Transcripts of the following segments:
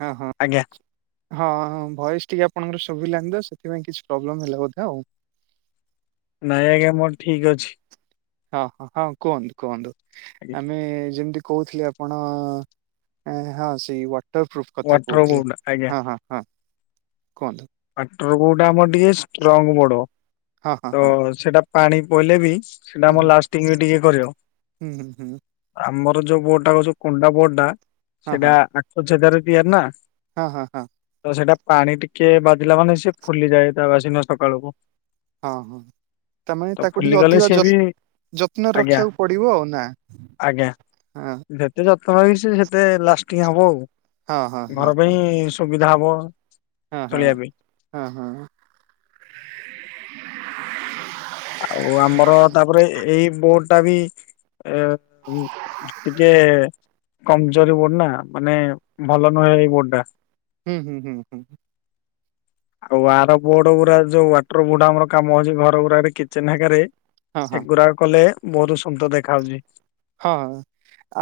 ହଁ ହଁ ଆଜ୍ଞା ହଁ ହଁ ହଁ ଭୟସ ଟିକେ ଆପଣଙ୍କର ଶୁଭିଲାଣି ତ ସେଥିପାଇଁ କିଛି ପ୍ରୋବ୍ଲେମ ହେଲା ବୋଧେ ଆଉ। ନାଇଁ ଆଜ୍ଞା ମୋର ଠିକ ଅଛି। ହଁ ହଁ ହଁ କୁହନ୍ତୁ କୁହନ୍ତୁ ଆଜ୍ଞା ଆମେ ଯେମିତି କହୁଥିଲେ ଆପଣ ହଁ ସେଇ ୱା ୱାଟର ପୁଫ କଥା ୱାଟର କହୁଥିଲେ। ବୋର୍ଡ ଆଜ୍ଞା ହଁ ହଁ ହଁ କୁହନ୍ତୁ। ପାଟର କୋଉଟା ଆମର ଟିକେ ଷ୍ଟ୍ରଙ୍ଗ ବୋଡ। ହଁ ହଁ ତ ହଁ ସେଇଟା ପାଣି ପଇଲେ ବି ସେଇଟା ହୁଁ ଆମର ହୁଁ ଲାଷ୍ଟିଙ୍ଗ ବି ଟିକେ କରିବ। ହୁଁ ହୁଁ ଆମ ଯୋଉ ବୋଡଟା କରୁଛ। କୁଣ୍ଡା ବୋର୍ଡଟା ହୁଁ ହଁ ସେଇଟା ଆଖୁ ଛେଦାରେ ତିଆରି ନା। ହଁ ହଁ ହଁ। ତ ସେଇଟା ପାଣି ଟିକେ ବାଜିଲା ମାନେ ସିଏ ଫୁଲିଯାଏ। ତା ବାସିନା ସକାଳକୁ। ଅ ହଁ। ତାମାନେ ତ ତାକୁ ଟିକେ ଫୁଲିଗଲେ ଅଧିକ ସିଏ ଯ ବି ଯତ୍ନରେ ଆଜ୍ଞା ରଖିବାକୁ ପଡିବ ନା। ହଁ। ତମ ବି ସେ ସେତେ ଲାଷ୍ଟିଙ୍ଗ ହବ ଆଉ। ହଁ ହଁ ଘର ହଁ ପାଇଁ ସୁବିଧା ହବ। ହଁ ହଁ ଚଳିବା ପାଇଁ ହଁ ହୁଁ। ଆଉ ଆମର ତାପରେ ଏଇ ବୋଡ ଟା ବି ଆ ଟିକେ କମଜୋର ବୋର୍ଡ ନା ମାନେ ଭଲ ନୁହେଁ ଏଇ ବୋର୍ଡ ଟା। ହୁଁ ହୁଁ ହୁଁ ହୁଁ। ଆଉ ଆର ବୋଡ ଗୁରା ଯୋଉ ୱାଟର ବୁଡ ଆମର କାମ ହଉଛି ଘର ଗୁଡା କିଚେନ ହେକାରେ। ହଁ ହଁ ସେଗୁରାକ କଲେ ବହୁତ ସୁନ୍ଦର ଦେଖା ହଉଚି। ହଁ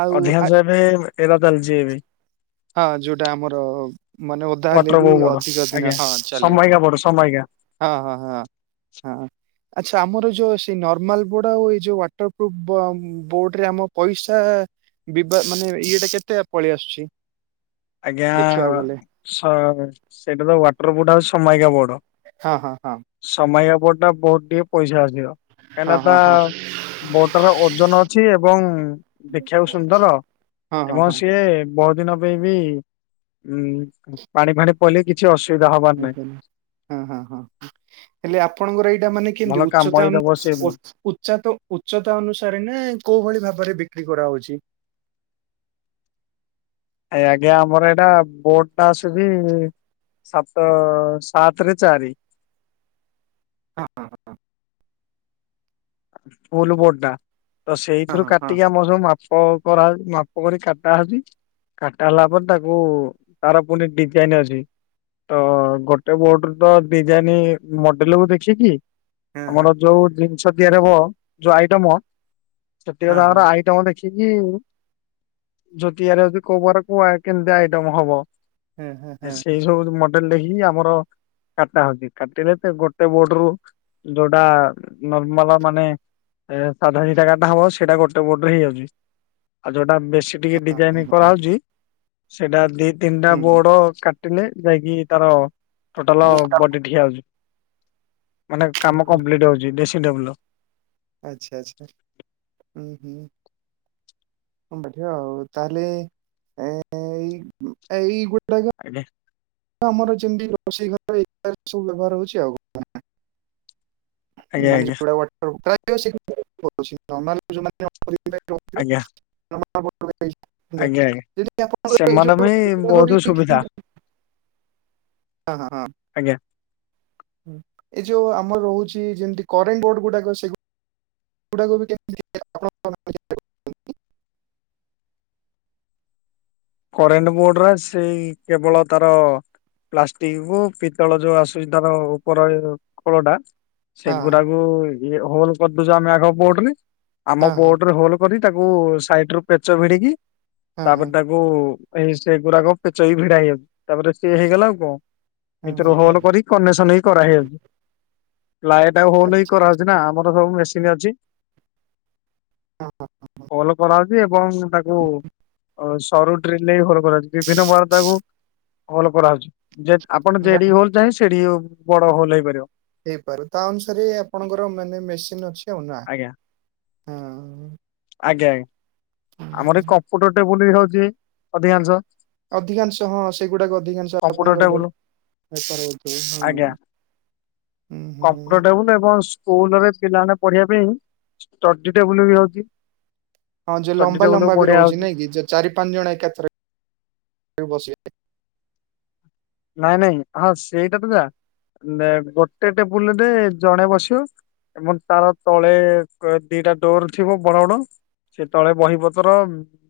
ଆଉ ଅଧିକାଂଶ ଏବେ ଏରା ଚାଲିଛି ଏ ବି। ହଁ ଯୋଉଟା ଆମର ମାନେ ଓଦା ହେଲେ ୱାଟର ବି ବୋ ବୋର୍ଡ ଅଧିକ ଦିନ ଆଜ୍ଞା ହଁ ଚାଲିବ। ସମାଇକା ବୋର୍ଡ ସମାଇକା ହଁ ହଁ ହଁ ହଁ। ଆଚ୍ଛା ଆମର ଯୋଉ ସେ ନର୍ମାଲ ବୋର୍ଡ। ଆଉ ଏଇ ଯୋଉ ୱାଟର ପ୍ରୁଫ ବୋ ବୋଡରେ ଆମ ପଇସା ଦିବା ମାନେ ଇଏଟା କେତେ ଆ ପଳେଇ ଆସୁଚି। ଆଜ୍ଞା ସ ସେଇଟା ତ ୱାଟର ବୋଡ ଆଉ ସମାୟିକା ବୋଡ। ହଁ ହଁ ହଁ। ବୋଟ ଟା ବହୁତ ଟିକେ ପଇସା ଆସିବ। ହଁ କାହିଁକିନା ହଁ ତା ହଁ ବୋଡଟାପା ଓଜନ ଅଛି। ଏବଂ ଦେଖିଆକୁ ସୁନ୍ଦଲ। ହଁ ହଁ ଏବଂ ହଁ ସିଏ ବହୁତ ଦିନ ହି ଉଁ ପାଣି ଫାଣି ପଇଲେ କିଛି ଅସୁ [inaudible] ହଁ ହଁ ହଁ ହଁ ହେଲେ ଆପଣଙ୍କର ଏଇଟା ମାନେ କେମତି ଭଲ କାମ ଉଚ୍ଚତା ବି ଦବ ସେ ଉନ ଉ ବୋଟ। ଉଚା ତ ଉଚ୍ଚତା ଅନୁସାରେ ନା କୋଉ ଭଳି। ଭାବରେ ବିକ୍ରି କରାହଉଛି। ଆ ଆଜ୍ଞା ଆମର ଏଇଟା ବୋଟ ଟା ଆସୁଚି। ସାତ ସାତେରେ ଚାରି। ହଁ ହଁ ହଁ ହଁ। ଫୁଲ ବୋଡ ଟା ତ ସେଇଥିରୁ ହଁ ହଁ କାଟିକି ଆମ ସବୁ ମା ମାପ କରାହଉଚି ମାପ କରି କାଟାହଉଚି। କାଟା ହେଲା ପରେ ତାକୁ ତାର ପୁଣି ଡିଜାଇନ ଅଛି। ତ ଗୋଟେ ବୋର୍ଡ ରୁ ତ ଡିଜାଇନ ମଡେଲକୁୁ ଦେଖିକି। ହଁ ହଁ ଆମର ଯୋଉ ଜିନିଷ ତିଆରି ହବ ଯୋଉ ଆଇଟମ। ସେଟିକ ହଁ ହଁ ତାଙ୍କର ଆଇଟମ ଦେ ଦେଖିକି ଜୋଟିଆରେ ଯଦି କୋଉବାରେ କୋଉ କେମତି ଆଇଟମ ହବ। ହଁ ହଁ ହଁ ହଁ ହଁ ହଁ ସେଇ ସବୁ ମଡେଲ ଦେଖିକି? ଆମର କାଟା ହଉଛି କାଟିଲେ ତ ଗୋଟେ ବୋର୍ଡ ରୁ ଯୋଉଟା ମାନେ ସାଧା ଦି ଟା ଟା ହବ ସେଇଟା ଗୋଟେ ପୋଟରେ ହେଇଯାଉଛି। ଆଉ ଯୋଉଟା ବେଶୀ ଟିକେ ଡିଜାଇନ ହଁ, ହଁ। କରାହେଉଚଛି ସେଇଟା ଦି ତିନିଟା ହୁଁ ବୋଡ କାଟିଲେ ଯାଇକି ତାର ଟୋଟାଲ ହୁଁ। ବଡି ଠିଆ ହଉଛି। ମାନେ କାମ ଓହୋ କମ୍ପ୍ଲିଟ ହଉଛି ଡେସି ଡବ୍ଲୁ ର। ଆଚ୍ଛା ଆଚ୍ଛା ହୁଁ ହୁଁ। ହଁ ବଢିଆ ଆଉ ତାହେଲେ ଏଇ ଏଇ ଗୋଟେ ଆଜ୍ଞା। ଆମର ଯେମିତି ରୋଷେଇ ଘର ଏ ସବୁ ବ୍ୟବହାର ହଉଛି ଆଉ। ଆଜ୍ଞା ମାନେ ଆଜ୍ଞା ଆଜ୍ଞା ଆଜ୍ଞା ଆଜ୍ଞା ସେମାନେ ବି ବହୁତ ସୁବିଧା [unintelligible] [unintelligible] [inaudible] ହଁ ହଁ ହଁ। ଆଜ୍ଞା। ଏ ଯୋଉ ଆମର ରହୁଛି ଯେମିତି କରେଣ୍ଟ ବୋର୍ଡ ଗୁଡାକ ସେ ଗୁଡାକୋବି। [unintelligible] କରେଣ୍ଟ ବୋର୍ଡରେ ସେଇ କେବଳ ତାର ପ୍ଲାଷ୍ଟିକ ପିତ୍ତଳ ଯୋଉ ଆସୁଛି ତାର ଉପର ଖୋଳ ଟା ସେଗୁଡାକୁ ଇଏ ହୋଲ କରିଦଉଛ ଆମେ ଆଗ ପୋଅଟରେ ଆମ ହଁ ହଁ ପୋଅଟ ରେ ହୋଲ କରି ତାକୁ ସାଇଟ ରୁ ପେଚ ଭିଡିକି ହଁ ହଁ। ହୋଉ ଏଇ ସେ ଗୁଡାକ ପେଚ ଭିଡା ହେଇଯାଉଛି ତାପରେ ସିଏ ହେଇଗଲା ଆଉ କଣ। ହଁ ଭିତରୁ ହଲ ହଁ କରି କନେସନ ବି କରାହେଇଯାଉଛି। ଲାଇଟା ହୋଲ ହଇ କରାହେଉଛି ନା ଆମର ସବୁ ମେସିନ୍ ଅଛି। ହଁ କଲ କରାହାଉଛି ଏବଂ ତାକୁ ଅ ସରୁ ଡ୍ରିଲ ଭଲ କରାଉଛି ବିଭିନ୍ନ ବାର ତାକୁ ଭଲ କରାହାଉଉଛି। ଆପଣ ହଁ ଯେଠି ହୋଲ ଚାହିେଁ ସେଠି ବଡ ହଲ ହେଇପାରିବ। ହେଇପାରୁ ତା ଅନୁସାରେ ଆପଣଙ୍କର ମାନେ ମେସିନ ଅଛି। ଉନା ଆଜ୍ଞା ହଁ। ଆଜ୍ଞା ଆଜ୍ଞା। ଆମର ଏ କମ୍ପୁଟର ଟେବୁଲ ବି ହଉଛି ଅଧିକାଂଶ। ଅଧିକାଂଶ ହଁ ସେଗୁଡାକ ଅଧିକାଂଶ କମ୍ପ୍ୟୁଟର ଆପଣଙ୍କର ଯୋଉ ଟେବୁଲ ସେ କରଛୁ ହଁ। ହୁଁ ହୁଁ ହୁଁ କମ୍ପୁଟର ଟା କୁ ନବ ସ୍କୁଲରେ ପିଲାମାନେ ପଢିବା ପାଇଁ ଷ୍ଟଡି ଟେବୁଲ ବି ହଉଛି। ହଁ ଯୋଉ ଷ୍ଟଡି ଲମ୍ବା ଟେବୁଲ ଲମ୍ବା ବି ବଢିଆ ରହୁଛି ହଉଛି ନାଇଁ କି ଯୋଉ ଚାରି ପାଞ୍ଚ ଜଣ ଏକାଥରେ ବସିକି ନାଇଁ ନାଇଁ ହଁ ସେଇଟା ତ ଯା। ଗୋଟେ ଟେବୁଲରେ ଜଣେ ବସିବ। ଏବଂ ତାର ତଳେ ଦିଟା ଡୋର ଥିବ ବଡ ବଡ। ସେତେବେଳେ ବହିପତ୍ର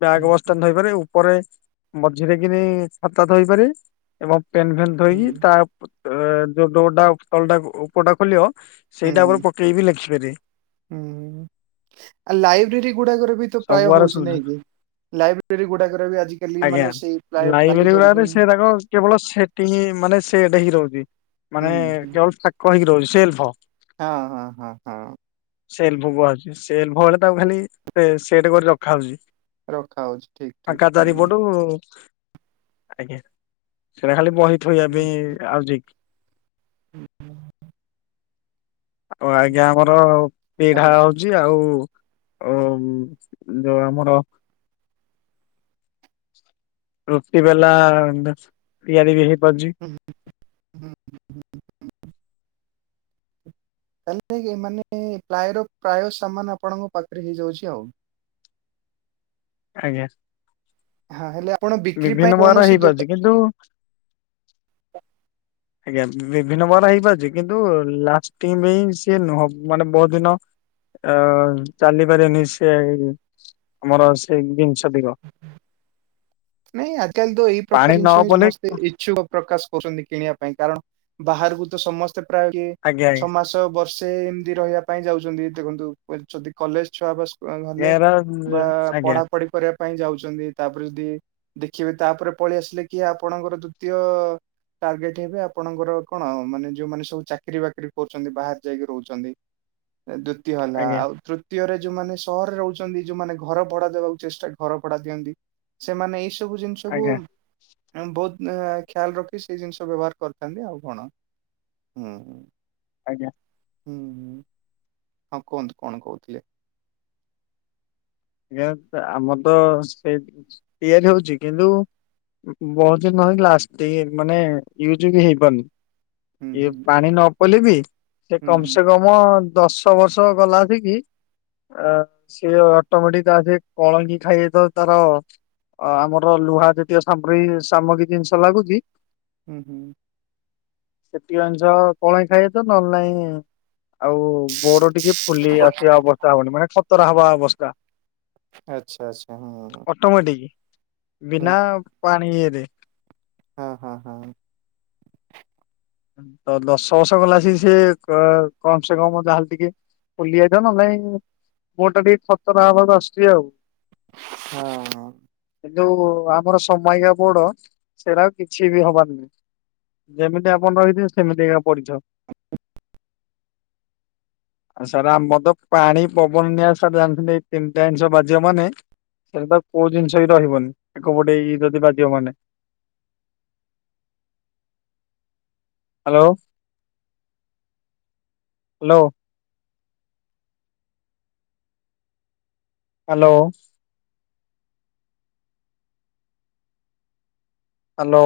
ବ୍ୟାଗ ହୁଁ ବସ୍‌ ତାନୀ ଥାଇପାରେ ଥୋଇପାରେ ଉପରେ ମଝିରେ କିିନି ଖାତା ଥାଇପାରେ ଏବଂ ପେନ୍ ଫେନ୍ ହୁଁ ଥୋଇକି ତା ଯୋଉ ଡୋରଟା ତଳଟା ଉପଟା ଖୋଲିବ ହୁଁ ସେଇଟା ଉପରେ ପକେଇବି ଲେଖିପାରିବ। ହୁଁ ଆ ଲାଇବ୍ରେରୀ ଗୁଡାକରେ ବି ତ ପ୍ରାୟ ସବୁଆଡେ ହଉଛି ସୁବିଧା ନାଇଁ କି। ଲାଇବ୍ରେରୀ ଗୁଡାକରେ ବି ଆଜିକାଲି ଆଜ୍ଞା। ମାନେ ସେଇ ପ୍ରାୟ ଲାଇବ୍ରେରୀ ଗୁଡାରେ ଧରିିବ। ତାଙ୍କ କେବଳ ସେ ମାନେ ସେଟ ହେଇକି ରହୁଛି ମାନେ ହୁଁ। କେବଳ ଫାକ ହେଇକି ରହୁଛି ସେଲ୍ଫ ହେଇକି। ହଁ ହଁ ହଁ ହଁ। ସେଲ୍ଭ କୁହାହେଛି ସେଲଭ ବଳେ ତାକୁ ଖାଲି ସେଟ କରି ରଖା ହଉଛି। ରଖା ହଉଛି ଠିକ ଠିକ ଫାଙ୍କା ଚାରିପଟୁ ହୁଁ ଆଜ୍ଞା। ସେଇଟା ଖାଲି ବହି ଥୋଇବା ପାଇଁ ଆଉ ଆଉ ଆଜ୍ଞା ହୁଁ ଆମର ପିଢା ତାପରେ ହଉଛି ଆଉ ଓ ମ ଯୋଉ ଆମର। ରୁଟି ବେଲା ତିଆରି ବି ହେଇପାରୁଛି। ହୁଁ ହୁଁ। ତା ନେ କି ମାନେ ପ୍ରାୟ ରୁ ପ୍ରାୟ ସାମାନ ଆପଣଙ୍କ ପାଖରେ ହେଇଯାଉଛି ଆଉ। ଆଜ୍ଞା। ହଁ ହେଲେ। ଆପଣ ବିକ୍ରି ପାଇଁ ବିଭିନ୍ନ ପ୍ରକାର ର କୌଣସି ଦୋକା ହେଇପାରୁଛି କିନ୍ତୁ। ଆଜ୍ଞା ବିଭିନ୍ନ ପ୍ରକାର ର ହେଇପାରୁଛି କିନ୍ତୁ ଲାଷ୍ଟିଙ୍ଗ ପାଇଁ ସିଏ ନୁହ ମାନେ ବହୁତ ଦିନ। ଆ ଚାଲି ପାରେନି ସେ ଇ ରେ। ଆମର ସେଇ ଜିନିଷତିକ। ନାଇଁ ଆଜି କାଲି ତ ଏଇ ପ୍ରକାର ଜିନିଷ ପଲେ ସମସ୍ତେ ଇଚ୍ଛୁକ ପ୍ରକାଶ କରୁଛନ୍ତି କିଣିବା ପାଇଁ କାରଣ ବାହାରକୁ ତ ସମସ୍ତେ ପ୍ରାୟ କେ ଆଜ୍ଞା ଛଅ ଆଜ୍ଞା ମାସ, ବର୍ଷ। ସେ ଏମିତି ରହିବା ପାଇଁ ଯାଉଛନ୍ତି ଦେଖନ୍ତୁ ଯଦି କଲେଜ ଛୁଆ ବା ଭାରିଲେ ଏରା ବା ଆଜ୍ଞା ପଢାପଢି କରିବା ପାଇଁ, ଯାଉଛନ୍ତି ତାପରେ ଯଦି ଦେଖିବେ ତାପରେ ପଳେଇ ଆସିଲେ କି, ଆପଣଙ୍କର ଦ୍ଵିତୀୟ ଟାର୍ଗେଟ ହେବେ ଆପଣଙ୍କର କଣ ମାନେ ଯୋଉମାନେ ସବୁ ଚାକିରି ବାକିରି କରୁଛନ୍ତି, ବାହାରେ ଯାଇକି ରହୁଛନ୍ତି। ଦ୍ଵିତୀୟ ହେଲା, ଆଜ୍ଞା ଆଉ ତୃତୀୟରେ। ଯୋଉମାନେ ସହରରେ ରହୁଛନ୍ତି ଯୋଉମାନେ ଘର ଭଡା ଦେବାକୁ ଚେଷ୍ଟା ଘର ଭଡା ଦିଅନ୍ତି, ସେମାନେ ଏଇ ସବୁ ଜିନିଷକୁ ଆଜ୍ଞା ମାନେ ବହୁତ ଏ ଖ୍ୟାଲ ରଖି ସେଇ ଜିନିଷ ବ୍ୟବହାର କରିଥାନ୍ତି, ଆଉ କଣ? ହୁଁ ହୁଁ। ଆଜ୍ଞା। ହୁଁ ହଁ କୁହନ୍ତୁ କଣ କହୁଥିଲେ? ଜ୍ଞା ଆମର ତ ସେ ତିଆରି ହଉଛି କିନ୍ତୁ। ବହୁତ ଦିନ ହେଲା ଷ୍ଟେ ମାନେ ୟୁଜ ବି ହେଇପାରୁନି। ହୁଁ ଇଏ ହୁଁ ପାଣି ନ ପଇଲେ ବିି ସେ ହୁଁ କମ ସେ କମ। ଦଶ ବର୍ଷ ଗଲା ହେରି କି। ଆ ସିଏ ଅଟୋମେଟିକ ତା ଦିହେରେ କଳଙ୍କି ଖାଇଦେଇଥିବ ତାର। ଆମର ଲୁହା ଯେତିକ ସାମ୍ରୀ ସାମଗ୍ରୀ ଜିନିଷ ଲାଗୁଛି। ହୁଁ ହୁଁ। ସେତିିକି ଜିନିଷ କଳଙ୍କି ଖାଇଦେଇଥିବ ନଏଲେ ନାଇଁ ଆଉ ବୋର ଟିକେ ଫୁଲି ହୁଁ ଆସିବା ଅବସ୍ଥା ହବଣି ମାନେ ଖତରା ହବା ଅବସ୍ଥା। ଆଚ୍ଛା ଆଚ୍ଛା ହୁଁ ହୁଁ। ଅଟୋମେଟିକ। ବିନା ପାଣି ଇଏରେ। ହଁ ହଁ ହଁ। ତ ଦଶ ବର୍ଷ ଗଲା ସି ସିଏ ଏ କମ ସେ କମ ଯାହାହେଲେ ଟିକେ। ଫୁଲିଆଇଥିବ ନ ନାଇଁ ବୋଡ ଟା ଟିକେ ଖତରା ହବାକୁ ଆସୁଛି ଆଉ। ହଁ ହଁ। କି ଯୋଉ ଆମର ସନମାଇକା ବୋଡ ସେରା ଆଉ କିଛି ବି ହବାର ନାଇ ଯେମିତି। ଆପଣ ରହିଥିବେ ସେମିତି ଏକା ପଡିଥାଉ। ଆଉ ସାର୍ ଆମର ତ ପାଣି ପବନ ନିଆଁ ସାର୍ ଜାଣିଥିବେ ଏଇ ତିନିଟା ଜିନିଷ ବାଜିବ ମାନେ। ସେଟା ତ କୋଉ ଜିନିଷ ବି ରହିବନି, ଏକପଟେ ଇଏ ଯଦି ବାଜିବମାନେ। Hello hello. ହାଲୋ। ହାଲୋ।